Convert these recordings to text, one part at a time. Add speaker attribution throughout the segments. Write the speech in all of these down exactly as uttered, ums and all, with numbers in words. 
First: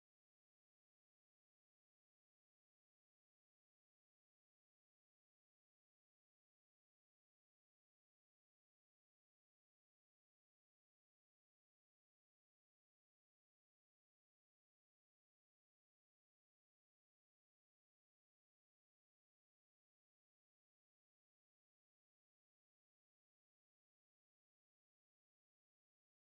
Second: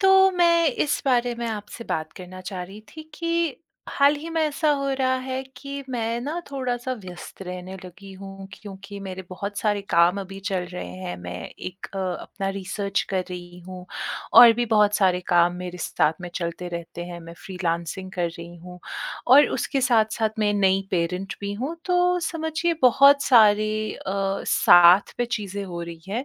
Speaker 1: तो मैं इस बारे में आपसे बात करना चाह रही थी कि हाल ही में ऐसा हो रहा है कि मैं ना थोड़ा-सा व्यस्त रहने लगी हूँ, क्योंकि मेरे बहुत सारे काम अभी चल रहे हैं। मैं एक अ, अपना रिसर्च कर रही हूँ और भी बहुत सारे काम मेरे साथ में चलते रहते हैं। मैं फ्रीलानसिंग कर रही हूँ और उसके साथ-साथ मैं नई पेरेंट भी हूँ। तो समझिए बहुत सारी अ, साथ पे चीज़ें हो रही हैं,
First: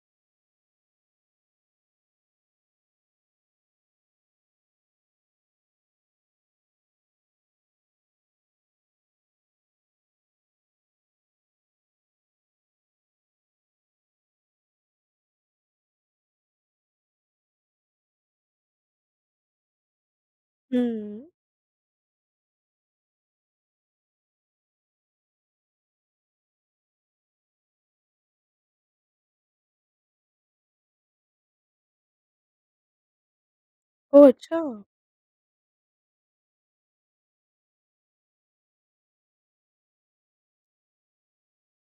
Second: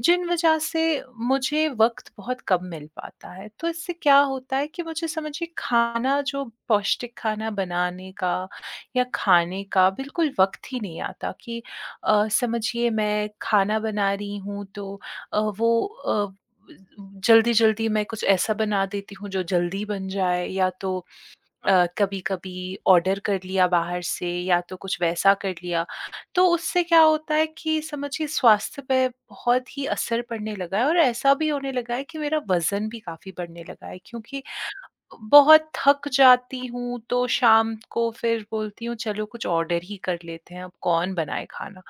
Speaker 1: जिन वजह से मुझे वक़्त बहुत कम मिल पाता है। तो इससे क्या होता है कि मुझे समझिए खाना, जो पौष्टिक खाना बनाने का, या खाने का बिल्कुल वक़्त ही नहीं आता कि अ, समझिए, मैं खाना बना रही हूँ, तो अ, वो अ, ब जल्दी-जल्दी मैं कुछ ऐसा बना देती हूँ, जो जल्दी बन जाए या तो
Speaker 2: हुँ।
Speaker 1: अ, कभी-कभी ऑर्डर कर लिया बाहर से, या तो कुछ वैसा कर लिया। तो उससे क्या होता है कि समझिए स्वास्थ्य पे बहुत ही असर पड़ने लगा है और ऐसा भी होने लगा है कि मेरा वज़न भी काफ़ी बढ़ने लगा है,
Speaker 2: ओह!
Speaker 1: क्योंकि अ,
Speaker 2: अच्छा!
Speaker 1: बहुत थक जाती हूँ, तो शाम को फिर बोलती हूँ, "चलो, कुछ ऑर्डर ही कर लेते हैं, अब कौन बनाए खाना।"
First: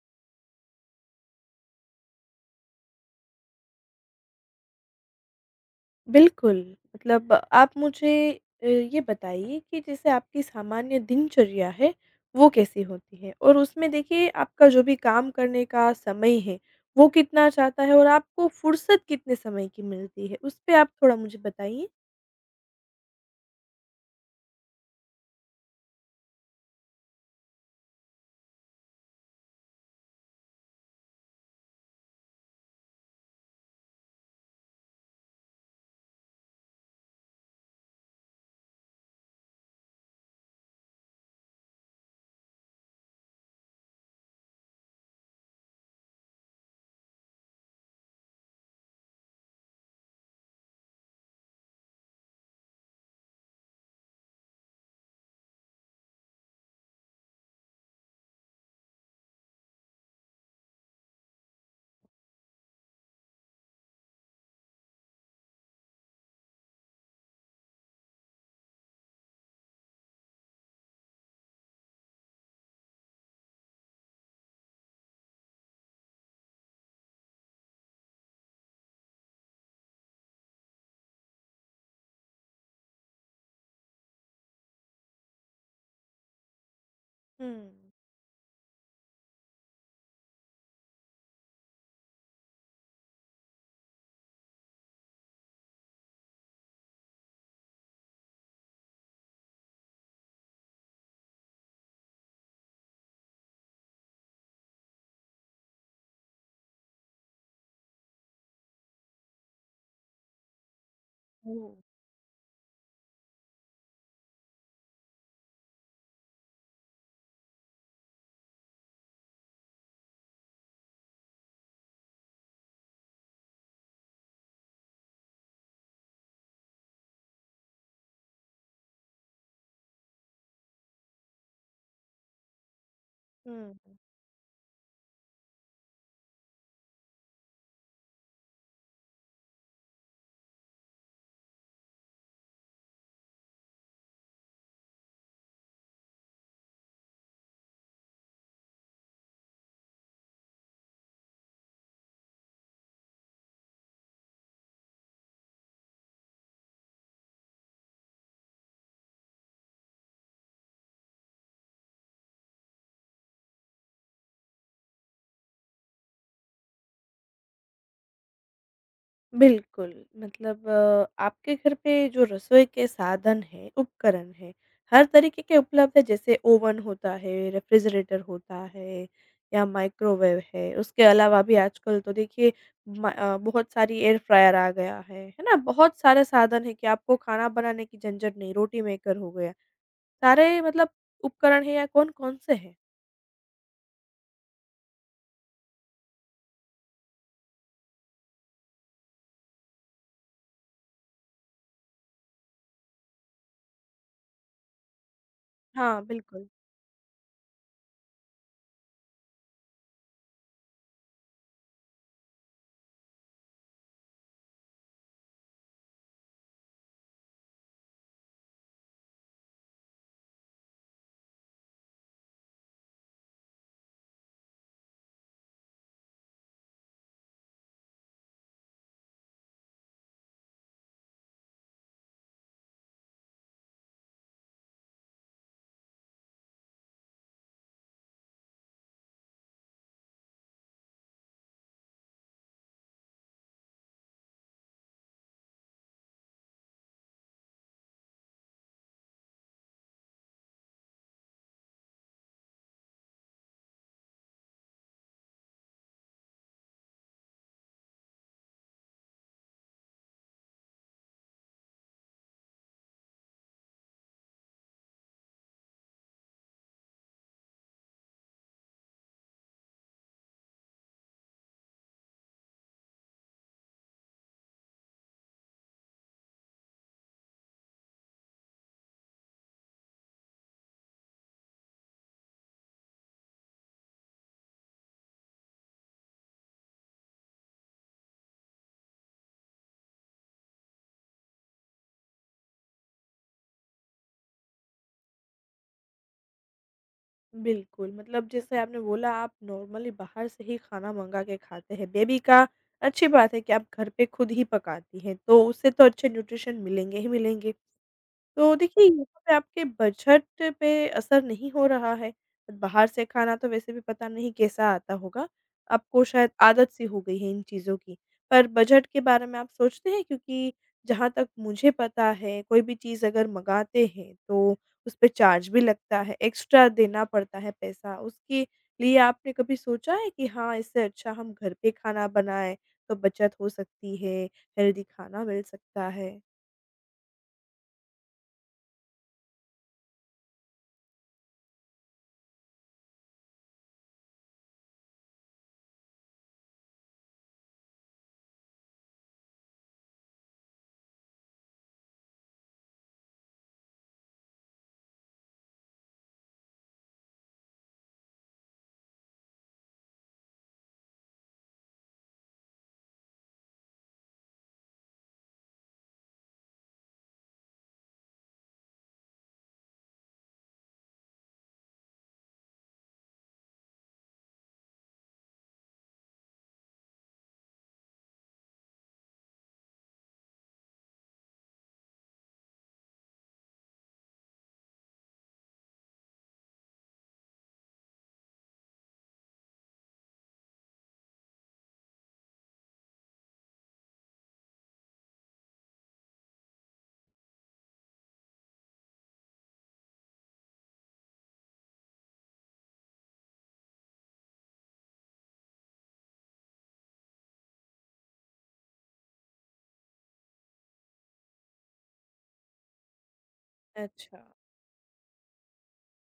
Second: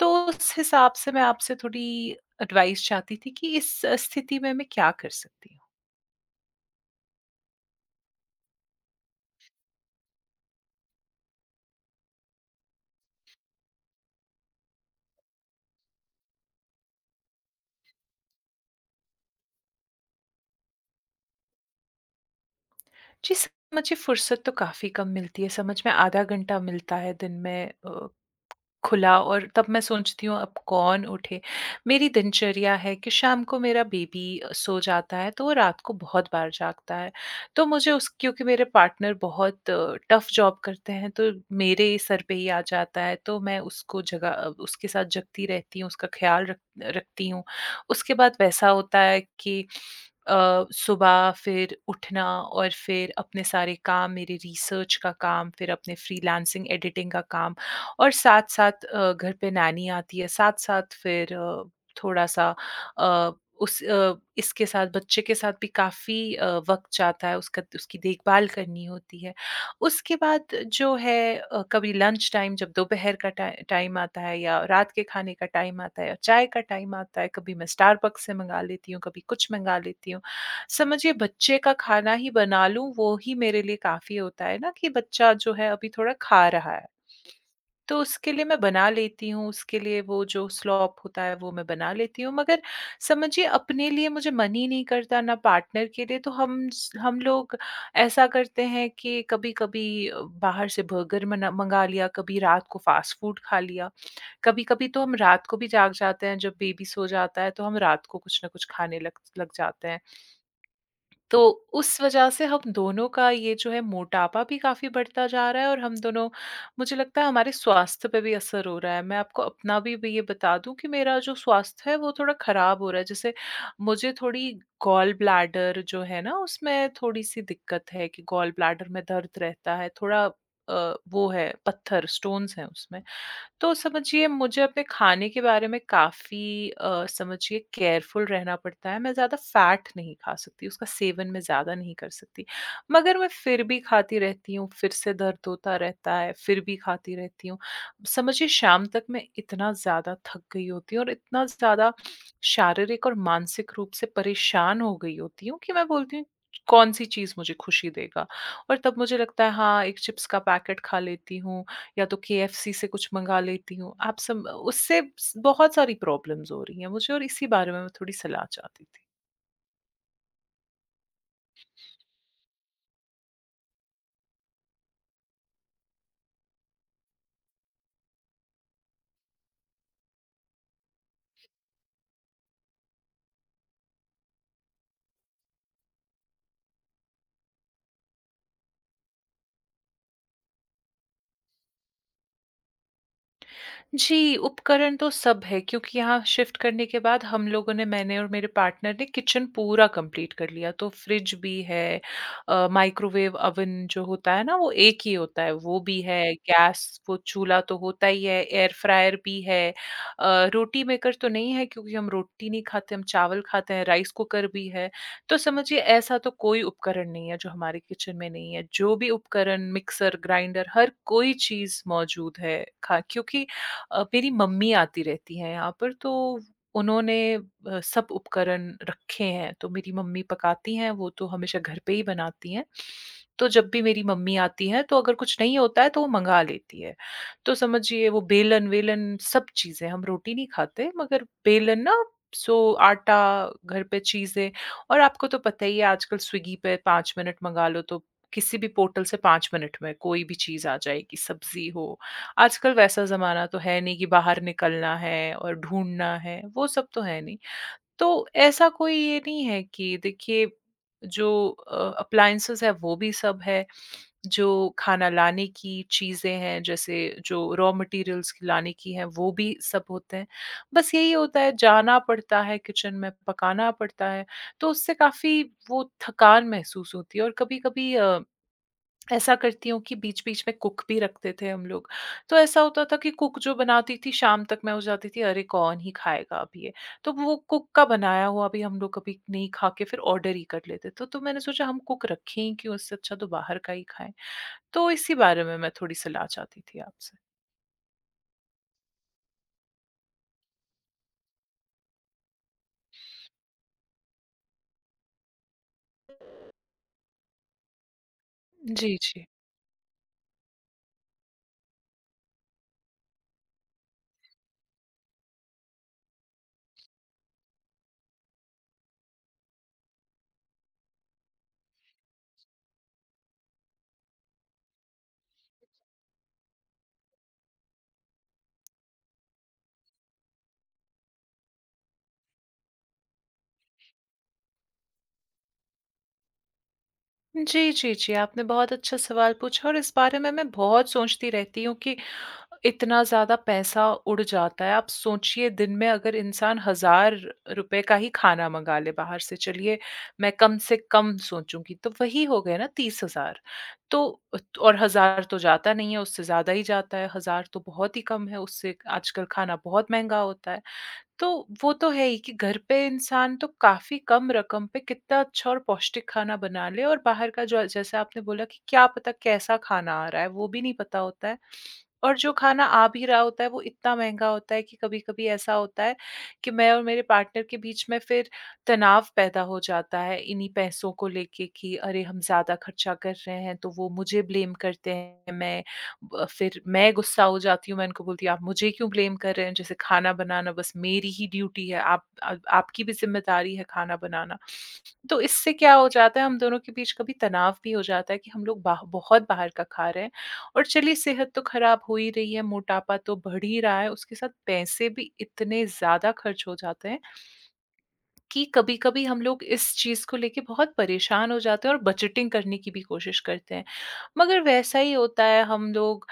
Speaker 1: तो उस हिसाब से मैं आपसे थोड़ी एडवाइस चाहती थी कि इस स्थिति में मैं क्या कर सकती हूँ?
Speaker 2: बिल्कुल। मतलब आप मुझे अ, ये बताइए कि जैसे आपकी सामान्य दिनचर्या है, वो कैसी होती है? और उसमें, देखिए, आपका जो भी काम करने का समय है, वो कितना जाता है और आपको फ़ुर्सत कितने समय की मिलती है? उस पे आप थोड़ा मुझे बताइए।
Speaker 1: जी, स मुझे फ़ुर्सत तो काफ़ी कम मिलती है। समझ में आधा घंटा मिलता है दिन में अ, खुला और तब मैं सोचती हूँ, अब कौन उठे। मेरी दिनचर्या है कि शाम को मेरा बेबी अ, सो जाता है, तो वो रात को बहुत बार जागता है। तो मुझे, उस क्योंकि मेरे पार्टनर बहुत टफ़ जॉब करते हैं, तो मेरे ही सर पे ही आ जाता है। तो मैं उसको जगा अ, उसके साथ जागती रहती हूँ, उसका ख़्याल रख रखती हूँ। उसके बाद वैसा होता है कि अ, सुबह फिर उठना और फिर अपने सारे काम, मेरे रिसर्च का काम, फिर अपने फ़्रीलांसिंग, एडिटिंग का काम और साथ-साथ अ, घर पे नैनी आती है। साथ-साथ फिर अब थोड़ा-सा अ, उस अ, इसके साथ, बच्चे के साथ भी काफ़ी अ, वक़्त जाता है। उसका उसकी देखभाल करनी होती है। उसके बाद जो है अ, कभी लंच टाइम, जब दोपहर का टाइ टाइम आता है या रात के खाने का टाइम आता है या चाय का टाइम आता है, कभी मैं स्टारबक्स से मँगा लेती हूँ, कभी कुछ मँगा लेती हूँ। समझिए, बच्चे का खाना ही बना लूँ, वो ही मेरे लिए काफ़ी होता है ना कि बच्चा जो है, अभी थोड़ा खा रहा है।
Speaker 2: हुँ।
Speaker 1: तो उसके लिए मैं बना लेती हूँ, उसके लिए वो जो स्लॉप होता है, वो मैं बना लेती हूँ। मगर समझिए, अपने लिए मुझे मन ही नहीं करता, ना पार्टनर के लिए। तो हम स हम लोग ऐसा करते हैं कि कभी-कभी बाहर से बर्गर मना मँगा लिया, कभी रात को फ़ास्ट-फ़ूड खा लिया। कभी-कभी तो हम रात को भी जाग जाते हैं, जब बेबी सो जाता है, तो हम रात को कुछ ना कुछ खाने लग लग जाते हैं। तो
Speaker 2: हुँ।
Speaker 1: उस वजह से हम दोनों का ये जो है, मोटापा भी काफ़ी बढ़ता जा रहा है और हम दोनों मुझे लगता है, हमारे स्वास्थ्य पे भी असर हो रहा है। मैं आपको अपना भी भी ये बता दूँ कि मेरा जो स्वास्थ्य है, वो थोड़ा खराब हो रहा है। जैसे मुझे थोड़ी गॉल ब्लैडर जो है ना, उसमें थोड़ी-सी दिक्कत है कि गॉल ब्लैडर में दर्द रहता है। थोड़ा अ, वो है पत्थर, स्टोन्स हैं उसमें।
Speaker 2: हुँ,
Speaker 1: तो
Speaker 2: हुँ।
Speaker 1: समझिए, मुझे अपने खाने के बारे में काफ़ी अ, समझिए केयरफुल रहना पड़ता है। मैं ज़्यादा फ़ैट नहीं खा सकती। उसका सेवन मैं ज़्यादा नहीं कर सकती। मगर मैं फिर भी खाती रहती हूँ। फिर से दर्द होता रहता है, फिर भी खाती रहती हूँ। समझिए, शाम तक मैं इतना ज़्यादा थक गई होती हूँ और इतना ज़्यादा शारीरिक और मानसिक रूप से परेशान हो गई होती हूँ कि मैं बोलती हूँ, कौन-सी चीज़ मुझे खुशी देगा? और तब मुझे लगता है, हाँ, एक चिप्स का पैकेट खा लेती हूँ, या तो केएफसी से कुछ मँगा लेती हूँ। आप सम उससे स बहुत सारी प्रॉब्लम्स हो रही हैं मुझे और इसी बारे में मैं थोड़ी सलाह चाहती थी।
Speaker 2: बिल्कुल। मतलब आपके घर पे जो रसोई के साधन हैं, उपकरण हैं, हर तरीके के उपलब्ध हैं? जैसे ओवन होता है, रेफ्रिजरेटर होता है या माइक्रोवेव है, उसके अलावा भी आजकल तो देखिए म अ, बहुत सारी एयर फ्रायर आ गया है, है ना? बहुत सारे साधन हैं कि आपको खाना बनाने की झंझट नहीं, रोटी मेकर हो गया, सारे मतलब उपकरण हैं या कौन-कौन से हैं?
Speaker 1: जी, उपकरण तो सब है, क्योंकि यहाँ शिफ्ट करने के बाद हम लोगों ने, मैंने और मेरे पार्टनर ने किचन पूरा कम्प्लीट कर लिया। तो फ्रिज भी है अ, माइक्रोवेव, ओवन जो होता है ना वो एक ही होता है, वो
Speaker 2: हाँ,
Speaker 1: भी है,
Speaker 2: बिल्कुल।
Speaker 1: गैस, वो चूल्हा तो होता ही है, एयर फ्रायर भी है अ, रोटी मेकर तो नहीं है, क्योंकि हम रोटी नहीं खाते, हम चावल खाते हैं, राइस कुकर भी है। तो समझिए ऐसा तो कोई उपकरण नहीं है जो हमारे किचन में नहीं है, जो भी उपकरण मिक्सर-ग्राइंडर हर कोई चीज़ मौजूद है। खा क्योंकि अ, मेरी मम्मी आती रहती हैं यहाँ पर, तो उन्होंने अ, सब उपकरण रखे हैं, तो मेरी मम्मी पकाती हैं, वो तो हमेशा घर पे ही बनाती हैं। तो जब भी मेरी मम्मी आती हैं, तो अगर कुछ नहीं होता है तो वो मँगा लेती हैं, तो समझिए वो बेलन-वेलन सब चीज़ें, हम रोटी नहीं खाते मगर बेलन ना, सो आटा, घर पे चीज़ें और आपको तो पता ही है आजकल स्विगी पे पाँच मिनट मँगा लो, तो किसी भी पोर्टल से पाँच मिनट में कोई भी चीज़ आ जाएगी, सब्जी हो। आजकल वैसा ज़माना तो है नहीं कि बाहर निकलना है और ढूँढ़ना है, वो सब तो है नहीं, तो ऐसा कोई ये नहीं है कि देखिए, जो अ, अप्लायंसेस हैं वो भी सब है, जो खाना लाने की चीज़ें हैं, जैसे जो रॉ मैटीरियल्स लाने की हैं, वो भी सब होते हैं। बस यही होता है जाना पड़ता है किचन में, पकाना पड़ता है, तो उससे काफ़ी वो थकान महसूस होती है और कभी-कभी अ, ऐसा करती हूँ कि बीच-बीच में कुक भी रखते थे हम लोग। तो ऐसा होता था कि कुक जो बनाती थी, शाम तक में हो जाती थी, अरे कौन ही खाएगा अब ये? तो वो कुक का बनाया हुआ भी हम लोग कभी नहीं खा के फिर ऑर्डर ही कर लेते थे। तो तो मैंने सोचा हम कुक रखें ही क्यों? उससे अच्छा तो बाहर का ही खाएँ, तो इसी बारे में मैं थोड़ी सलाह चाहती थी आपसे।
Speaker 2: बिल्कुल, मतलब जैसे आपने बोला, आप नॉर्मली बाहर से ही खाना मँगा के खाते हैं, बेबी का अच्छी बात है कि आप घर पे खुद ही पकाती हैं, तो उसे तो अच्छे न्यूट्रिशन मिलेंगे ही मिलेंगे। तो देखिए,
Speaker 1: जी,
Speaker 2: यहाँ
Speaker 1: जी।
Speaker 2: पे आपके बजट पे असर नहीं हो रहा है अ, बाहर से खाना तो वैसे भी पता नहीं कैसा आता होगा? आपको शायद आदत-सी हो गई है इन चीज़ों की। पर बजट के बारे में आप सोचते हैं, क्योंकि जहाँ तक मुझे पता है कोई भी चीज़ अगर मँगाते हैं, तो उस पे चार्ज भी लगता है, एक्स्ट्रा देना पड़ता है पैसा। उसके लिए आपने कभी सोचा है कि हाँ, इससे अच्छा हम घर पे खाना बनाएँ, तो बचत हो सकती है, हेल्दी खाना मिल सकता है?
Speaker 1: जी, जी, जी। आपने बहुत अच्छा सवाल पूछा और इस बारे में मैं बहुत सोचती रहती हूँ कि इतना ज़्यादा पैसा उड़ जाता है। आप सोचिए, दिन में अगर इंसान हज़ार रुपए का ही खाना मँगा ले बाहर से, चलिए मैं कम से कम सोचूँगी, तो वही हो गए ना तीस हज़ार। तो अ, और हज़ार तो जाता नहीं है, उससे ज़्यादा ही जाता है। हज़ार तो बहुत ही कम है उससे, आजकल खाना बहुत महँगा होता है। तो वो तो है ही कि घर पे इंसान तो काफ़ी कम रकम पे कितना अच्छा और पौष्टिक खाना बना ले और बाहर का जो अ, जैसे आपने बोला कि क्या पता कैसा खाना आ रहा है, वो भी नहीं पता होता है। और जो खाना आ भी रहा होता है, वो इतना महँगा होता है कि कभी-कभी ऐसा होता है कि मैं और मेरे पार्टनर के बीच में फिर तनाव पैदा हो जाता है, इन्हीं पैसों को लेके कि, "अरे! हम ज़्यादा ख़र्चा कर रहे हैं।" तो वो मुझे ब्लेम करते हैं, मैं ब अ, फिर मैं गुस्सा हो जाती हूँ। मैं उनको बोलती हूँ, "आप मुझे क्यों ब्लेम कर रहे हैं? जैसे खाना बनाना बस मेरी ही ड्यूटी है। आप अ, आपकी भी ज़िम्मेदारी है खाना बनाना।" तो इससे क्या हो जाता है, हम दोनों के बीच कभी तनाव भी हो जाता है कि हम लोग बाह बहुत बाहर का खा रहे हैं। और चलिए, सेहत तो खराब हो ही रही है, मोटापा तो बढ़ ही रहा है, उसके साथ पैसे भी इतने ज़्यादा ख़र्च हो जाते हैं कि कभी-कभी हम लोग इस चीज़ को लेके बहुत परेशान हो जाते हैं और बजटिंग करने की भी कोशिश करते हैं।
Speaker 2: अच्छा।
Speaker 1: मगर वैसा ही होता है, हम लोग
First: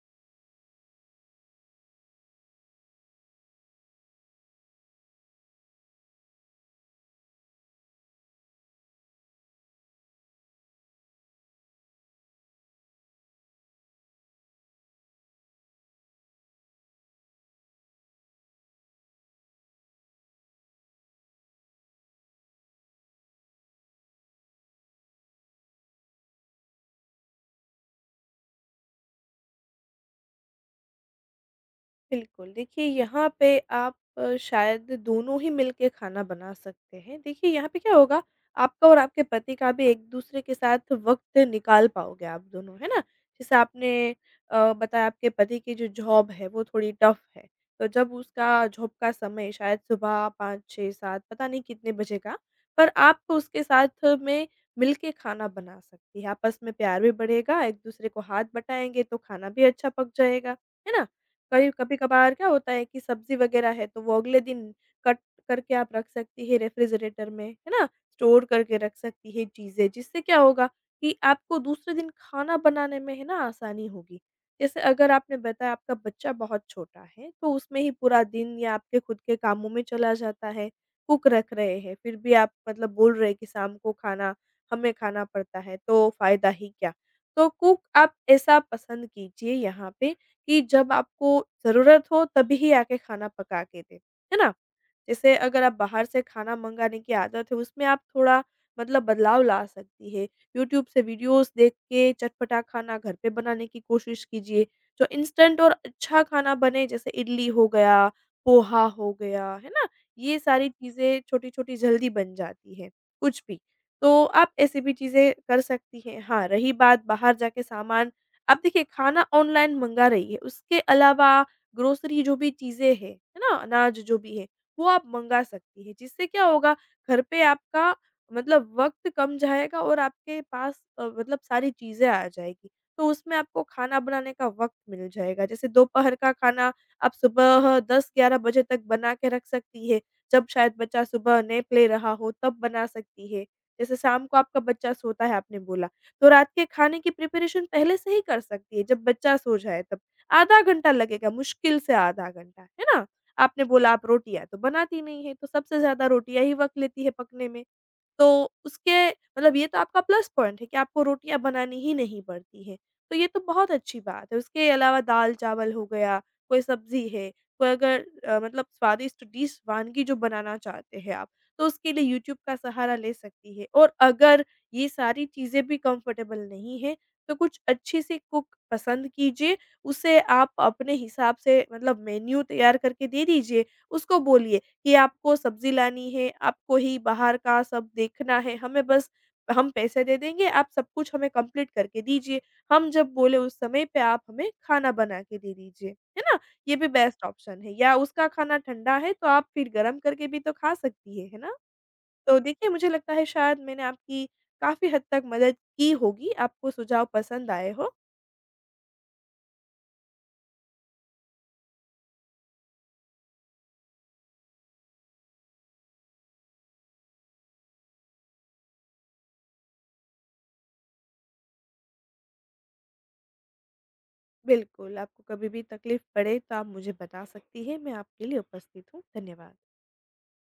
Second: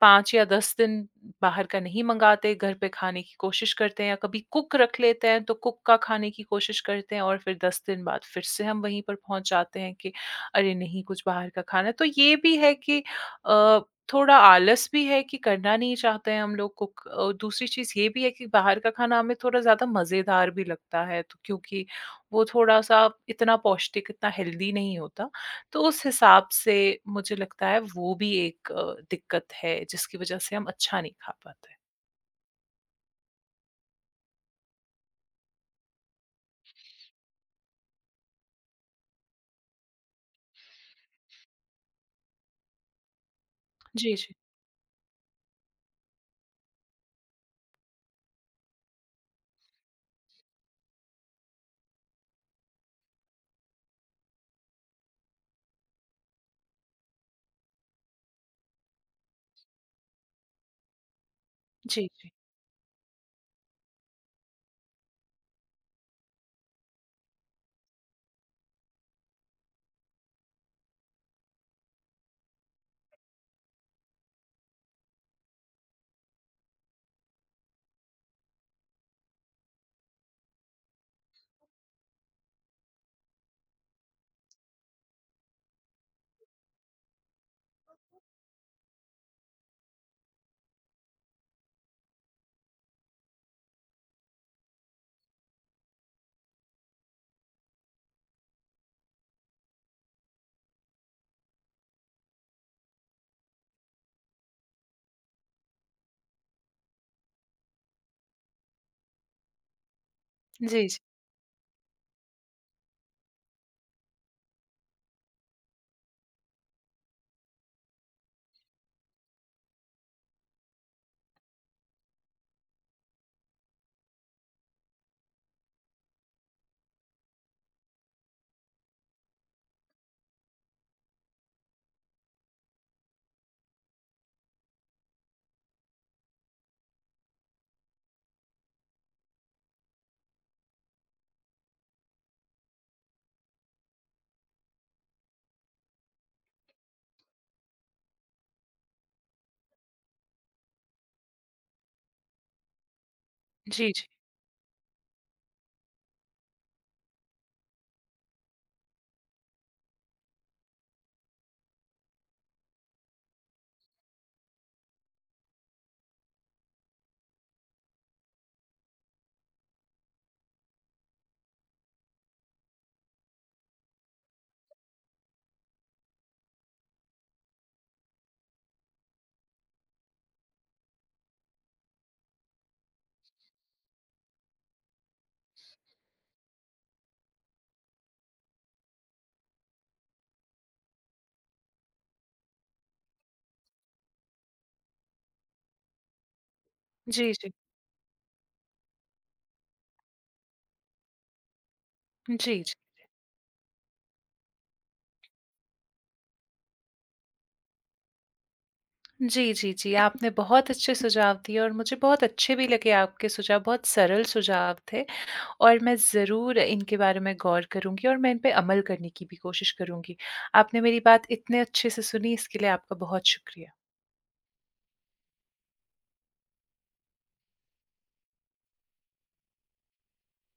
Speaker 1: पाँच या दस दिन बाहर का नहीं मँगाते, घर पे खाने की कोशिश करते हैं या कभी कुक रख लेते हैं, तो कुक का खाना खाने की कोशिश करते हैं और फिर दस दिन बाद फिर से हम वहीं पर पहुँच जाते हैं कि, "अरे! नहीं, कुछ बाहर का खाना है।" तो ये भी है कि अ, थोड़ा आलस भी है कि करना नहीं चाहते हैं हम लोग कुक। अ, दूसरी चीज़ ये भी है कि बाहर का खाना हमें थोड़ा ज़्यादा मज़ेदार भी लगता है, तो क्योंकि वो थोड़ा-सा इतना पौष्टिक, इतना हेल्दी नहीं होता। तो उस हिसाब से मुझे लगता है, वो भी एक अ, दिक्कत है, जिसकी वजह से हम अच्छा नहीं खा पाते।
Speaker 2: बिल्कुल, देखिए यहाँ पे आप शायद दोनों ही मिलके खाना बना सकते हैं, देखिए यहाँ पे क्या होगा? आपका और आपके पति का भी एक-दूसरे के साथ वक़्त निकाल पाओगे आप दोनों, है ना? जैसे आपने
Speaker 1: जी, जी।
Speaker 2: अ, बताया आपके पति की जो जॉब है, वो थोड़ी टफ है, तो जब उसका जॉब का समय शायद सुबह पाँच छह सात पता नहीं कितने बजे का, पर आप उसके साथ में मिलके खाना बना सकती हैं, आपस में प्यार भी बढ़ेगा, एक-दूसरे को हाथ बटाएँगे तो खाना भी अच्छा पक जाएगा, है ना? कभी
Speaker 1: जी, जी।
Speaker 2: कभी-कभार क्या होता है कि सब्ज़ी वगैरह है तो वो अगले दिन कट करके आप रख सकती हैं रेफ़्रिजरेटर में, है ना, स्टोर करके रख सकती हैं चीज़ें, जिससे क्या होगा? कि आपको दूसरे दिन खाना बनाने में है ना आसानी होगी। जैसे अगर आपने बताया आपका बच्चा बहुत छोटा है, तो उसमें ही पूरा दिन या आपके खुद के कामों में चला जाता है, कुक रख रहे हैं फिर भी आप मतलब बोल रहे हैं कि शाम को खाना हमें खाना पड़ता है, तो फ़ायदा ही क्या? तो कुक आप ऐसा पसंद कीजिए यहाँ पे, कि जब आपको ज़रूरत हो, तभी आके खाना पका के दे, है ना? जैसे अगर आप बाहर से खाना मँगाने की आदत है उसमें आप थोड़ा मतलब बदलाव ला सकती हैं, यूट्यूब से वीडियोज़ देख के चटपटा खाना घर पे बनाने की कोशिश कीजिए। जो इंस्टेंट और अच्छा खाना बने जैसे इडली हो गया, पोहा हो गया, है ना, ये सारी
Speaker 1: जी, जी।
Speaker 2: चीज़ें छोटी-छोटी जल्दी बन जाती हैं, कुछ भी, तो आप ऐसी भी चीज़ें कर सकती हैं। हाँ, रही बात बाहर जाके सामान आप देखिए खाना ऑनलाइन मँगा रही हैं, उसके अलावा ग्रोसरी जो भी चीज़ें हैं, है ना? अनाज जो भी है वो आप मँगा सकती हैं, जिससे क्या होगा घर पे आपका मतलब वक़्त कम जाएगा और आपके पास अ, मतलब सारी चीज़ें आ जाएगी, तो उसमें आपको खाना बनाने का वक़्त मिल जाएगा। जैसे दोपहर का खाना, आप सुबह दस ग्यारह बजे तक बनाके रख सकती हैं, जब शायद बच्चा सुबह नैप ले रहा हो, तब बना सकती हैं। जैसे शाम को आपका बच्चा सोता है आपने बोला, तो रात के खाने की प्रिपरेशन पहले से ही कर सकती हैं जब बच्चा सो जाए तब, आधा घंटा लगेगा मुश्किल से आधा घंटा, है ना? आपने
Speaker 1: जी,
Speaker 2: बोला
Speaker 1: जी।
Speaker 2: आप रोटियाँ तो बनाती नहीं हैं, तो सबसे ज़्यादा रोटियाँ ही वक़्त लेती हैं पकने में, तो उसके मतलब ये तो आपका प्लस पॉइंट है कि आपको रोटियाँ बनानी ही नहीं पड़ती हैं, तो ये तो बहुत अच्छी बात है। उसके अलावा दाल-चावल हो गया, कोई सब्ज़ी है, कोई अगर अ, मतलब स्वादिष्ट डिश वनगी जो बनाना चाहते हैं आप, तो उसके लिए यूट्यूब का सहारा ले सकती हैं। और अगर ये सारी चीज़ें भी कंफ़र्टेबल नहीं हैं, तो कुछ अच्छी-सी कुक पसंद कीजिए, उसे आप अपने हिसाब से मतलब मेन्यू तैयार करके दे दीजिए। उसको बोलिए कि आपको सब्ज़ी लानी है, आपको ही बाहर का सब देखना है, हमें बस हम पैसे दे देंगे, आप सब कुछ हमें कम्पलीट करके दीजिए। हम जब बोले उस समय पे आप हमें खाना बनाके दे दीजिए, है ना? ये भी बेस्ट
Speaker 1: जी, जी।
Speaker 2: ऑप्शन है। या उसका खाना ठंडा है तो आप फिर गर्म करके भी तो खा सकती हैं, है ना।
Speaker 1: जी,
Speaker 2: तो
Speaker 1: जी,
Speaker 2: देखिए
Speaker 1: जी।
Speaker 2: मुझे लगता है शायद मैंने आपकी काफ़ी हद तक मदद की होगी। आपको सुझाव पसंद आए हो।
Speaker 1: जी, जी, जी। आपने बहुत अच्छे सुझाव दिए और मुझे बहुत अच्छे भी लगे आपके सुझाव, बहुत सरल सुझाव थे। और मैं ज़रूर इनके बारे में गौर करूँगी और मैं इन पे अमल करने की भी कोशिश करूँगी। आपने मेरी बात इतने अच्छे से सुनी, इसके लिए आपका बहुत शुक्रिया।
Speaker 2: बिल्कुल, आपको कभी भी तकलीफ़ पड़े, तो आप मुझे बता सकती हैं, मैं आपके लिए उपस्थित हूँ। धन्यवाद।